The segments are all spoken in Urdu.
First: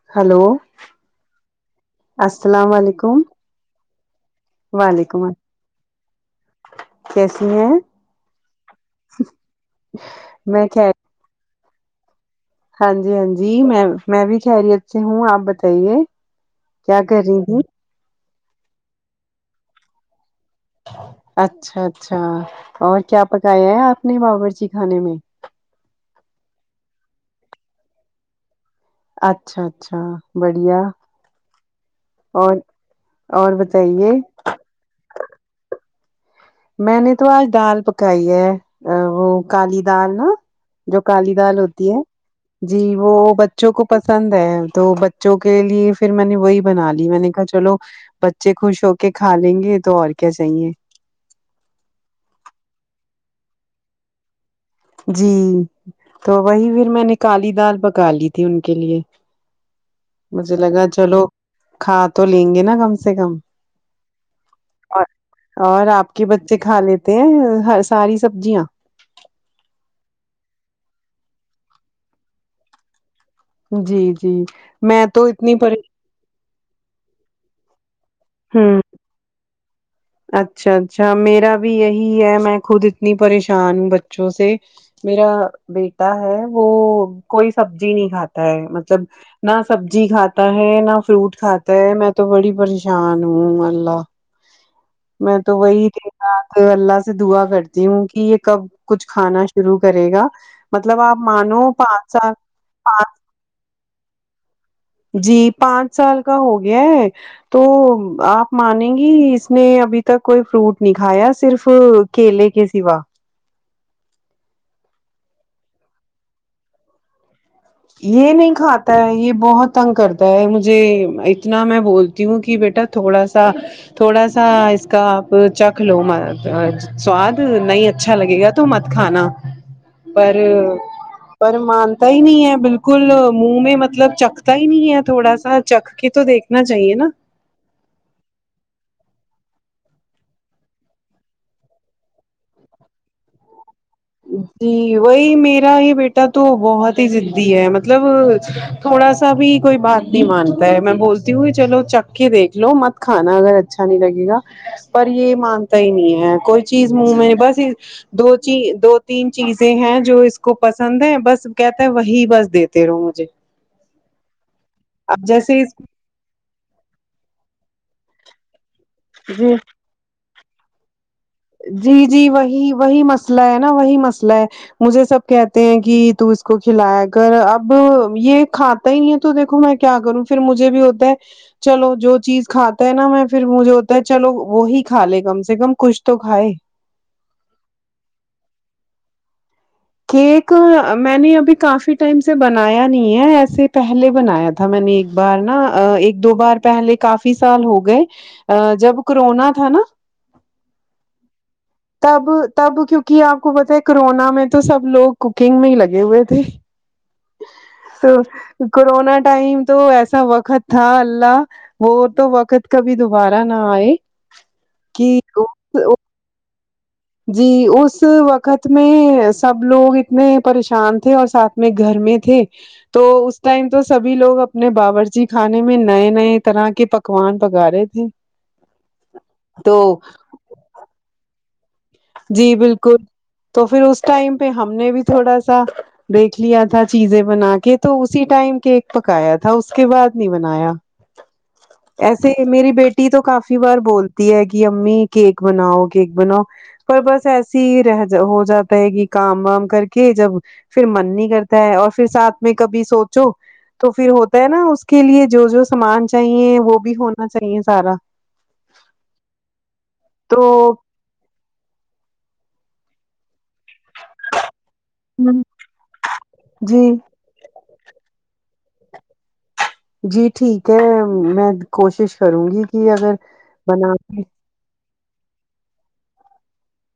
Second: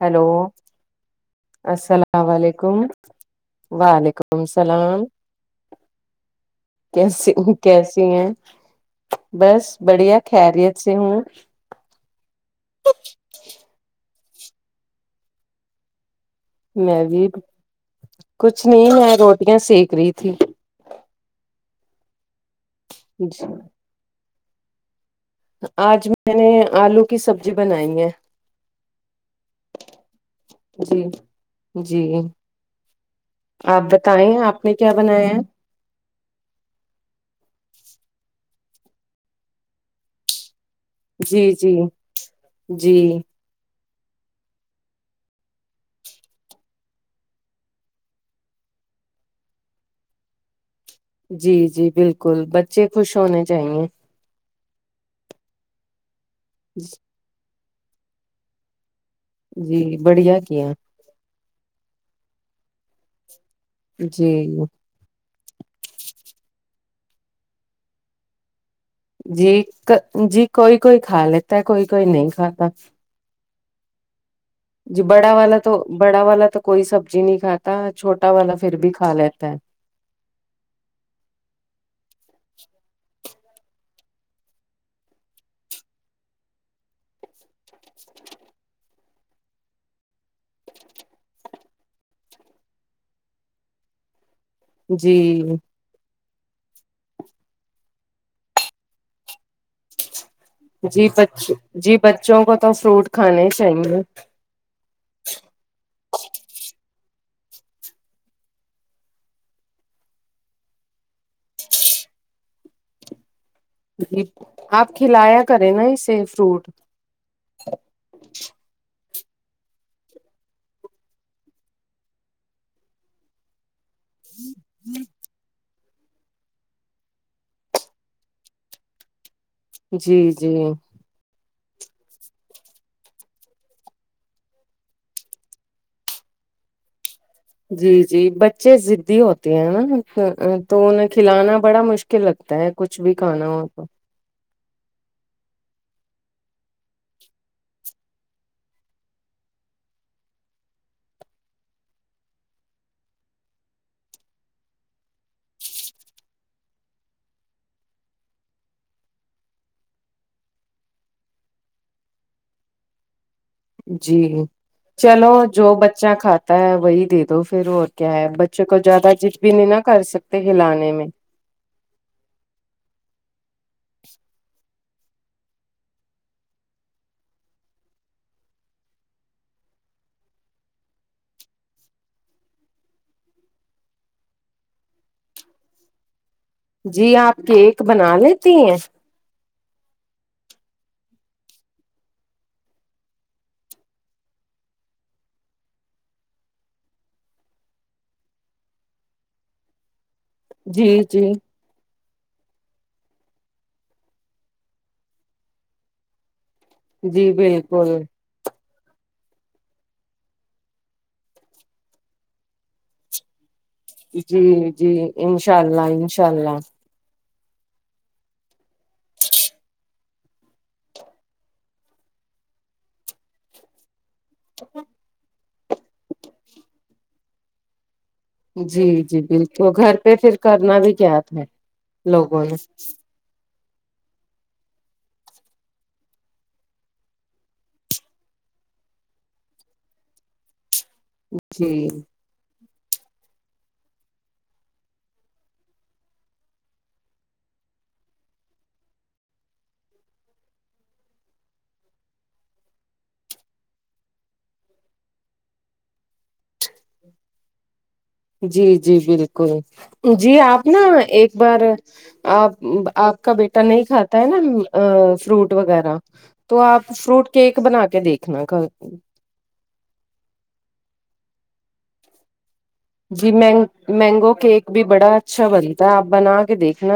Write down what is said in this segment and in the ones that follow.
ہلو اسلام السلام وعلیکم علیکم وعلیکم سلام وعلیکم السلام کیسی ہ کیسی ہیں بس بڑھیا میں کھیریت خیر سے ہوں ہاں جی ہاں جی میں میں بھی کھیریت سے ہوں آپ بتائیے کیا میں کر بھی رہی تھی کچھ نہیں میں روٹیاں سیکھ رہی تھی اچھا اچھا اور کیا پکایا ہے آپ نے باورچی کھانے میں آج میں نے آلو کی سبجی بنائی ہے اچھا اچھا بڑھیا جی جی اور اور آپ بتائیے بتائیں آپ نے کیا بنایا ہے میں نے تو آج دال پکائی ہے وہ کالی دال نا جو کالی جی دال جی ہوتی ہے جی وہ بچ بچوں کو پسند ہے تو بچوں کے لیے پھر میں نے وہی بنا لی میں نے کہا چلو بچے خوش ہو کے کھا لیں گے تو اور کیا چاہیے جی جی بالکل بچے خوش ہونے چاہیے جی تو وہی پھر میں نے کالی دال پکا لی تھی ان کے لیے جی بڑی مجھے لگا چلو کھا تو لیں گے نا کم سے کم جی اور اور آپ کے بچے کھا لیتے ہیں ساری سبزیاں جی جی کوئی کوئی کھا لیتا ہے کوئی کوئی نہیں کھاتا جی جی جی میں تو بڑا اتنی والا پر بڑا والا تو کوئی سبزی نہیں کھاتا چھوٹا والا پھر ہوں بھی کھا لیتا ہے اچھا اچھا میرا بھی یہی ہے میں خود اتنی پریشان ہوں بچوں سے میرا بیٹا ہے وہ کوئی سبزی نہیں کھاتا ہے مط لب نہ سبزی کھاتا ہے نہ فروٹ کھاتا ہے میں تو بڑی پریش شان ہوں اللہ جی میں تو وہی تھی تو اللہ سے دعا کرتی ہوں کہ یہ کب کچھ کھانا شروع کرے گا مطلب جی آپ بچ مانو جی پانچ سال بچوں کو تو فروٹ پانچ کھانے ہی چاہیے جی پانچ سال کا ہو گیا ہے تو آپ مانے گی اس نی ابھی تک کوئی فروٹ نہیں کھایا صرف کیلے کے سوا جی آپ کھلایا کریں نا اسے فروٹ یہ نہیں کھاتا ہے یہ بہت تنگ کرتا ہے مجھے اتنا میں بولتی ہوں کہ بیٹا تھوڑا سا تھوڑا سا اس کا آپ چک کھلو مت سواد نہیں اچھا لگے گا تو مت کھانا جی پر جی پر مانتا ہی نہیں ہے بالکل منہ میں مطلب چکھتا ہی نہیں ہے تھوڑا سا چکھ کے تو دیکھنا چاہیے نا جی جی بچے ضدی ہوتے ہیں نا تو انہیں کھلانا بڑا مش کل لگتا ہے کچھ بھی کھانا ہو تو جی وہی میرا ہی بیٹا تو بہت ہی ضدی ہے مطلب تھوڑا سا بھی کوئی بات نہیں مانتا ہے میں بولتی ہوں کہ چلو چکھ کے دیکھ لو مت کھانا اگر اچھا نہیں لگے گا پر یہ مانتا ہی نہیں ہے کوئی چیز منہ میں بس یہ دو چیز دو تین چیزیں ہیں جو اس کو پسند ہے بس کہتا ہے وہی بس دیتے رہو مجھے جی اب چلو جیسے اس جو بچہ کھاتا ہے وہی دے دو پھر اور کیا ہے بچے کو زیادہ جد بھی جی نہیں نہ کر سکتے ہلانے میں جی جی وہی وہی مسئلہ ہے نا وہی مسئلہ ہے مجھے سب کہتے ہیں کہ تو اس کو کھلایا کر اب یہ کھات تا ہی نہیں تو دیکھو میں کیا کروں پھر مجھے بھی ہوتا ہے چلو جو چیز کھاتا ہے نا میں پھر مجھے ہوتا ہے چلو وہی کا لے کم سے کم کش تو کھائے جی آپ کیک بنا لیتی ہیں کیک میں نے ابھی کافی ٹائم سے بنایا نہیں ہے ایسے پہلے بنایا تھا میں نے ایک بار نا ایک دو بار پہلے کافی سال ہو گئے جب کرونا تھا نا جی جی تب تب کیونکہ آپ کو پتا ہے کرونا میں تو سب لوگ کوکنگ میں ہی لگے ہوئے تھے جی بالکل تو کرونا ٹائم تو ایسا وقت تھا اللہ وہ تو وقت کبھی دوبارہ نہ آئے جی جی کہ انشاء اللہ انشاء اللہ جی اس وقت میں سب لوگ اتنے پریشان تھے اور ساتھ میں گھر میں تھے تو اس ٹائم تو سبھی لوگ اپنے باورچی کھانے میں نئے نئے طرح کے پکوان پکا رہے تھے جی جی بالکل تو گھر پہ پھر کرنا بھی کیا تھا لوگوں جی نے بالکل تو پھر اس ٹائم پہ ہم نے بھی تھوڑا سا دیکھ لیا تھا چیزیں بنا کے تو اسی ٹائم کیک پکایا تھا اس کے بعد نہیں بنایا جی ایسے ہی میری بیٹی تو کافی بار بولتی ہے کہ امی کیک بناؤ کیک بناؤ پر بس ایسی ہی رہ ج ہو جاتا ہے کہ کام وام کر کے جب پھر من نہیں کرتا ہے اور پھر ساتھ میں کبھی سوچو تو پھر ہوتا ہے نا اس کے لیے جو جو سامان چاہیے وہ بھی ہونا چاہیے سارا جی جی بالکل جی تو آپ نا ایک بار آپ آپ کا بیٹا ٹا نہیں کھاتا ہے نا فروٹ وغیرہ تو جی آپ فروٹ کیک بنا کے دیکھنا کل جی ٹھیک ہے میں کوشش کروں گی کہ اگر جی مینگ بنا کے مینگو کیک بھی بڑا اچھا بنتا ہے آپ بنا کے دیکھنا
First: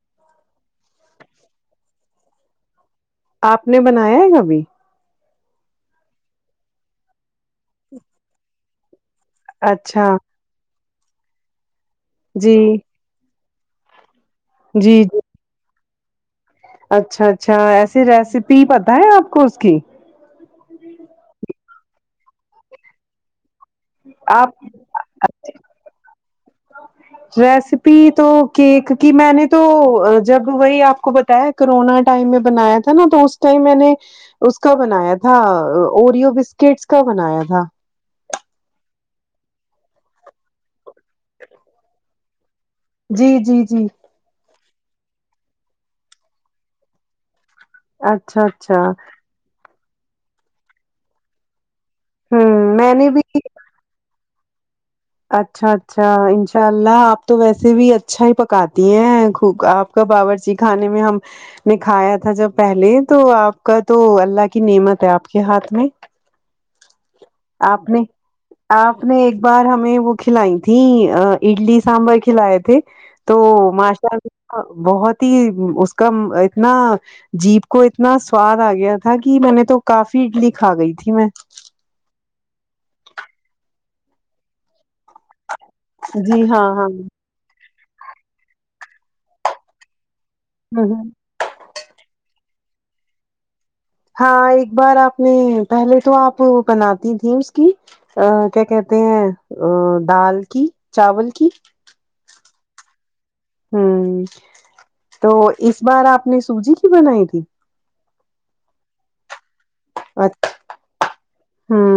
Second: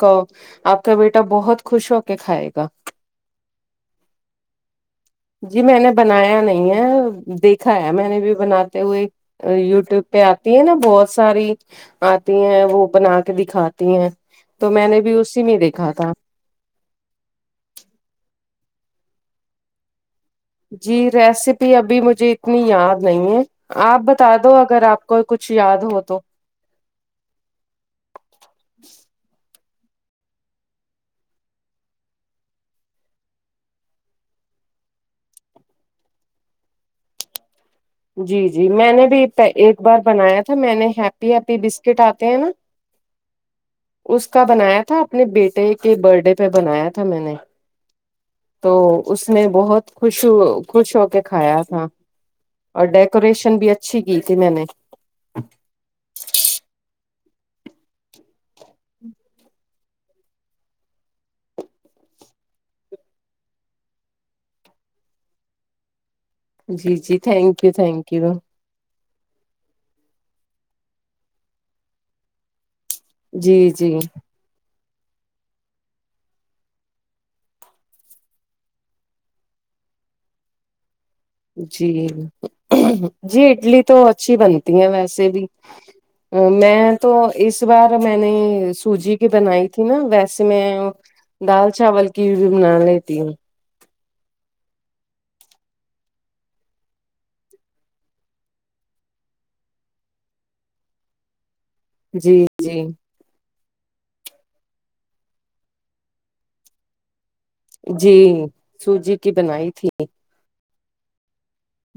کو آپ کا بیٹا بہت خوش ہو کے کھائے گا آپ نے بنایا ہے ابھی جی میں نے بنایا نہیں ہے دیکھا ہے میں نے بھی بناتے ہوئے یوٹیوب اچھا پہ آتی ہے نا بہت ساری آتی جی ہیں وہ بنا کے دکھاتی ہیں تو میں جی نے بھی جی اسی میں دیکھا تھا اچھا اچھا ایسی ریسیپی پتہ ہے آپ کو اس کی جی ریسیپی ابھی مجھے اتنی یاد نہیں ہے آپ بتا آپ دو اگر آپ کوئی کچھ یاد ہو تو ریسیپی تو کیک کی میں نے تو جب وہی آپ کو بتایا کرونا ٹائم میں بنایا تھا نا تو اس ٹائم میں نے اس کا بنایا تھا اوریو بسکٹس کا بنایا تھا جی جی میں نے بھی ایک بار بنایا تھا میں نے ہیپی ہیپی بسکٹ آتے ہیں نا جی جی جی اس کا بنایا تھا اپنے بیٹے کے بر ڈے پہ بنایا تھا میں نے اچھا تو اچھا اس نے بہت خوش خوش ہو کے کھایا تھا ہوں اور میں نے ڈیکوریشن بھی اچھی کی تھی میں نے اچھا اچھا انشاء اللہ آپ تو ویسے بھی اچھا ہی پکاتی ہیں خوگ آپ کا باورچی کھانے میں ہم نے کھایا تھا جب پہلے تو آپ کا تو اللہ کی نعمت ہے آپ کے ہاتھ میں جی جی تھینک یو آپ نے تھینک یو آپ نے ایک بار ہمیں وہ کھلائی تھی اڈلی سانبر کھلائے تھے تو جی جی ماشاء اللہ بہت ہی اس کا اتنا جیپ کو اتنا سواد آ گیا تھا کہ میں نے تو کافی اڈلی کھا گئی تھی میں جی جی اڈلی تو اچھی بنی ہیں ویسے بھی ا جی ہاں ہاں میں تو اس بار میں نے سوجی کی بنائی تھی نا ویسے میں ہ ہ دال چاول کی بھی بنا لیتی ہوں ہاں ایک بار آپ نے پہلے تو آپ بناتی تھی اس کی ا کیا کہتے ہیں ا دال کی چاول کی جی جی ہوں تو اس بار آپ نے سوجی کی بنائی تھی جی سوجی کی بنائی تھی وٹھ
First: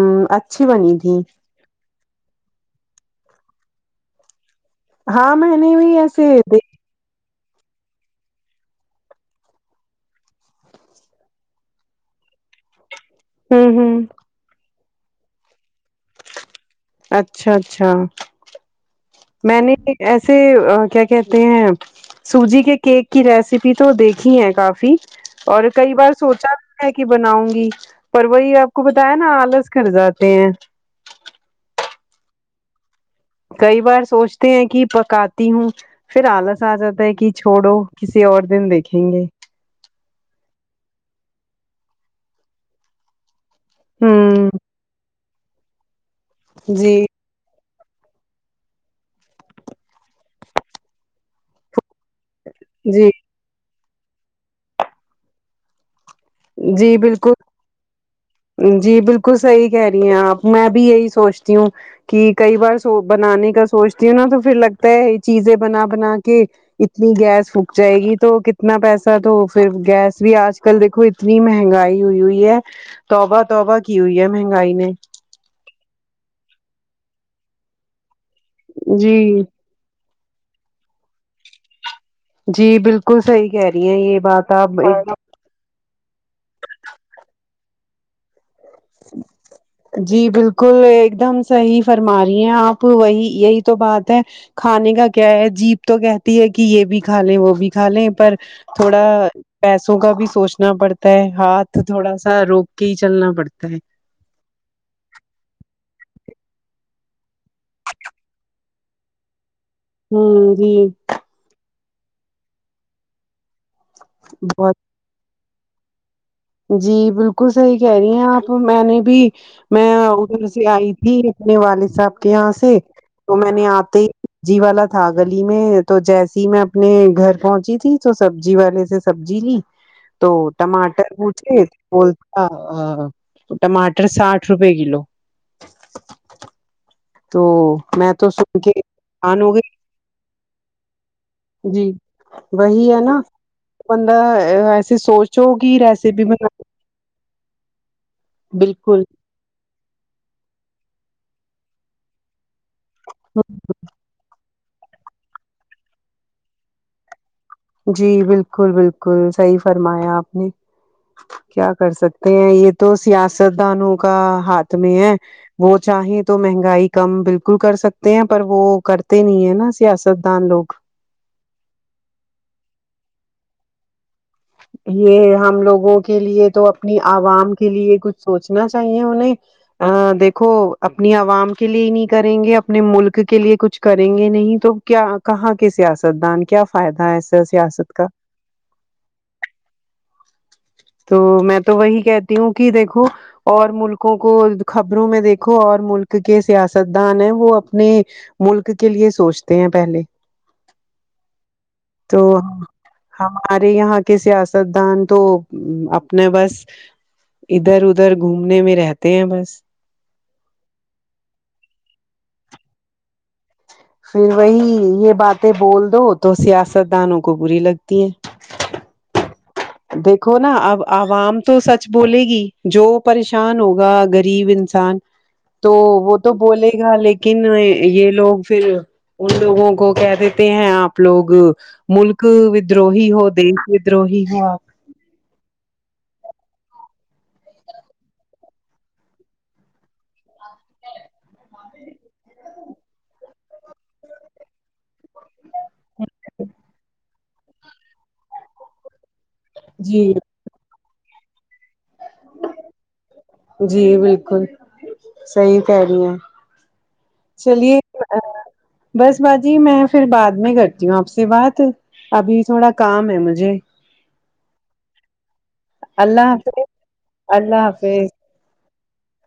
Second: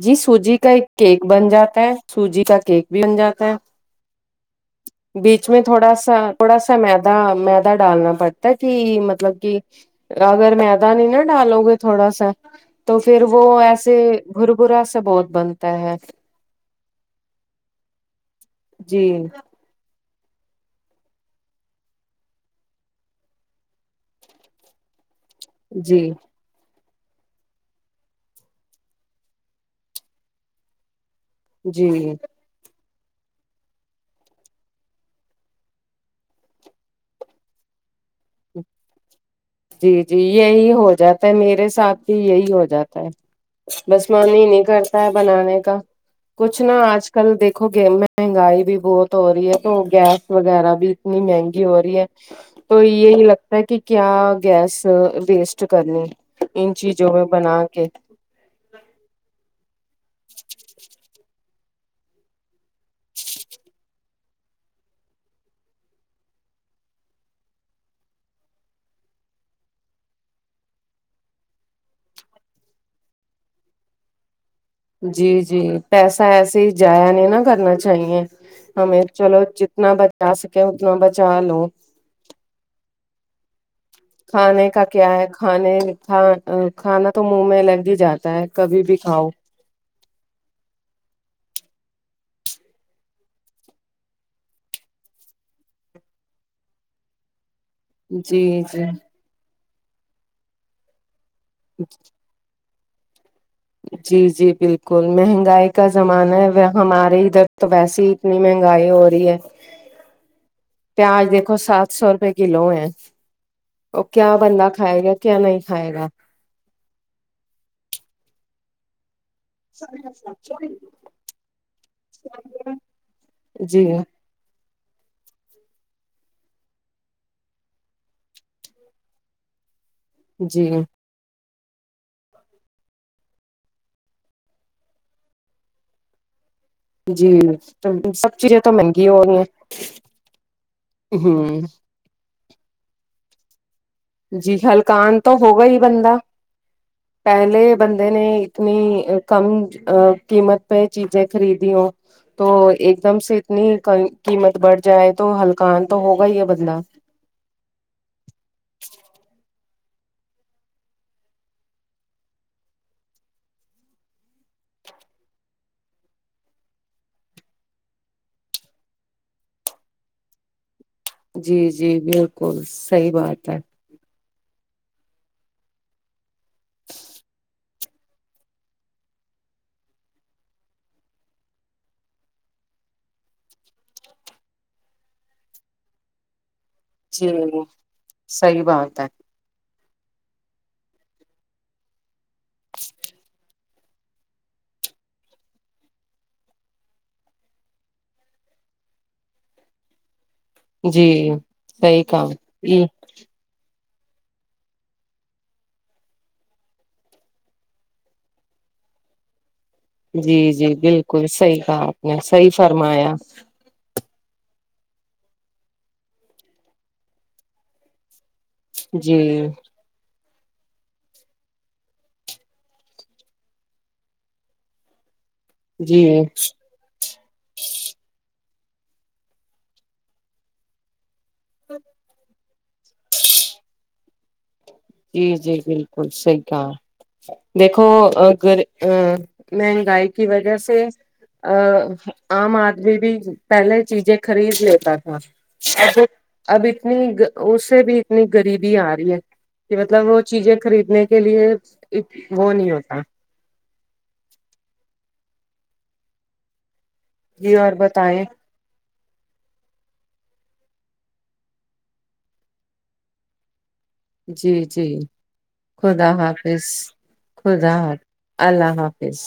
جی سوجی کا ایک کیک بن جاتا ہے سوجی کا کیک بھی بن جاتا ہے ہاں بیچ میں نے تھوڑا بھی سا ایسے د تھوڑا سا میدا میدا ڈالنا پڑتا ہے کی مطلب کہ اگر میدا نہیں نا ڈالو گے تھوڑا سا تو پھر وہ ہوں ایسے ہوں گربرا سے بہت بنتا ہے اچھا اچھا جی میں نے ایسے آ کیا کہتے ہیں سوجی کے کیک کی ریسیپی تو دیکھی ہے کافی اور کئی جی بار سوچا ہے کی بناؤں گی پر وہی آپ کو بتایا نہ آلس کر جاتے ہیں جی کئی بار سوچتے ہیں کہ پکاتی ہوں پھر آلس آ جاتا ہے کہ چھوڑو کسی اور دن دیکھیں گے جی جی یہی ہو جاتا ہے میرے ساتھ بھی یہی ہو جاتا ہے بس من ہی ہوں نہیں کرتا ہے بنانے کا کچھ نا جی آج کل دیک دیکھو الگ مہنگائی بھی بہت ہو رہی ہے تو گیس وغیرہ بھی اتنی مہنگی ہو رہی ہے تو جی یہی لگتا ہے کہ کیا گیس ویسٹ کرنے جی بالکل جی بالکل صحیح کہہ رہی ہیں آپ میں بھی یہی سوچ تی ہوں کہ کئی بار سو بنانے کا سوچتی ہوں نا تو پھر لگتا ہے یہ چیزیں بنا بنا کے اتنی گیس پھوک جائے گی تو کتنا پیسہ تو پھر گیس بھی آج کل دیکھو اتنی مہنگائی ہوئی ہوئی ہے توبہ توبہ کی ہوئی ہے مہنگائی نے جی جی پیسہ ایسے ہی جایا نہیں نا کرنا چاہیے ہمیں جی چلو جتنا بچا سکے اتنا بچا لو جی بالکل صحیح کہہ رہی ہیں یہ بات کھانے آپ کا کیا ہے کھانے کھ کھانا تو منہ میں لگ ہی جاتا ہے کبھی بھی کھاؤ جی بالکل ایک دم صحیح فرما رہی ہیں آپ وہی یہی تو بات ہے کھانے کا کیا ہے جیپ تو کہتی ہے کہ یہ بھی کھا لیں وہ بھی کھلے پر جی جی تھوڑا پیسوں کا بھی سوچنا پڑتا ہے ہاتھ تھوڑا سا آ روک کے ہی چلنا پڑ جی جی بالکل مہنگائی کا زمانہ ہے وے ہمارے ادھر تو ویسے ہی اتنی مہنگائی ہو رہی ہے ہاں جی پیاز دیکھو سات سو روپئے کلو ہے وہ کیا بندہ بہت کھائے گا کیا نہیں کھائے گا جی بالکل صحیح کہہ رہی ہیں آپ میں نے بھی میں ادھر سے آئی تھی اپنے والد صاحب کے یہاں سے تو میں نے جی آتے ہی جی والا تھا گلی میں تو جیسی ہی میں اپنے گھر پہنچی تھی تو سبزی والے سے سبزی لی تو جی ٹماٹر پوچھے بولتا آ ٹماٹر ساٹھ روپے کلو جی تو ام میں سب سن چیزیں کے تو مہنگی ہونی آان ہیں ہو ہوں گئی جی وہی ہے نہ بندہ جی ایسی ہلکان تو سوچو ہوگا کہ ہی بندہ ریسیپی بنے پہلے بندے نے اتنی بالکل کم قیمت پہ چیزیں خریدی ہوں تو ایک دم سے اتنی کئی قیمت بڑھ جائے تو ہلکان تو ہوگا ہی ہے بدلا جی بالکل بالکل صحیح فرمایا آپ نے کیا کر سکتے ہیں یہ تو سیاست دانوں کا ہاتھ میں ہے وہ چاہیں تو مہنگائی کم بالکل کر سکتے ہیں پر وہ کرتے نہیں ہے نہ سیاست دان لوگ جی جی بالکل صحیح بات ہے یہ ہم لوگوں کے لیے تو اپنی عوام کے لیے کچھ سوچنا چاہیے انہیں ہاں دیکھو اپنی عوام کے لیے ہی نہیں کریں گے اپنے ملک کے لیے کچھ کریں گے نہیں تو کیا کہاں کے سیاست دان کیا فائدہ ہے جی ایسے سیاست کا صحیح بات ہے تو میں تو وہی کہتی ہوں کہ دیکھو اور ملکوں کو خبروں میں دیکھو اور ملک کے سیاست دان ہیں وہ اپنے ملک کے لیے سوچتے ہیں پہلے جی صحیح کہا تو جی ہمارے یہاں کے سیاست دان تو اپنے بس ادھر ادھر گھومنے میں رہتے ہیں بس جی جی بالکل صحیح کہا آپ نے صحیح فرمایا پھر وہی یہ باتیں بول دو تو سیاست دانوں کو بری لگتی ہے جی دیکھو نہ اب عوام تو سچ بولے گی جو پریشان ہوگا غریب انسان تو جی وہ تو بولے گا لیکن یہ لوگ پھر ان لوگوں کو کہہ دیتے ہیں آپ لوگ ملک ویدروہی ہو دیش ویدروہی ہو جی جی بالکل صحیح کہا دیکھو اگر مہنگائی کی وجہ سے ا عام آدمی بھی پہلے چیزیں خرید لیتا تھا اب اب اتنی اس سے بھی اتنی غریبی آ رہی ہے کہ جی مطلب وہ چیزیں خرید نے کے لیے ایک وہ نہیں ہوتا جی بالکل صحیح کہہ رہی ہیں [unintelligible] جی اور چلیے بتائیں بس باجی میں پھر بعد میں کرتی ہوں آپ سے بات ابھی تھوڑا کام ہے مجھے جی جی خدا حافظ اللہ خدا حافظ اللہ حافظ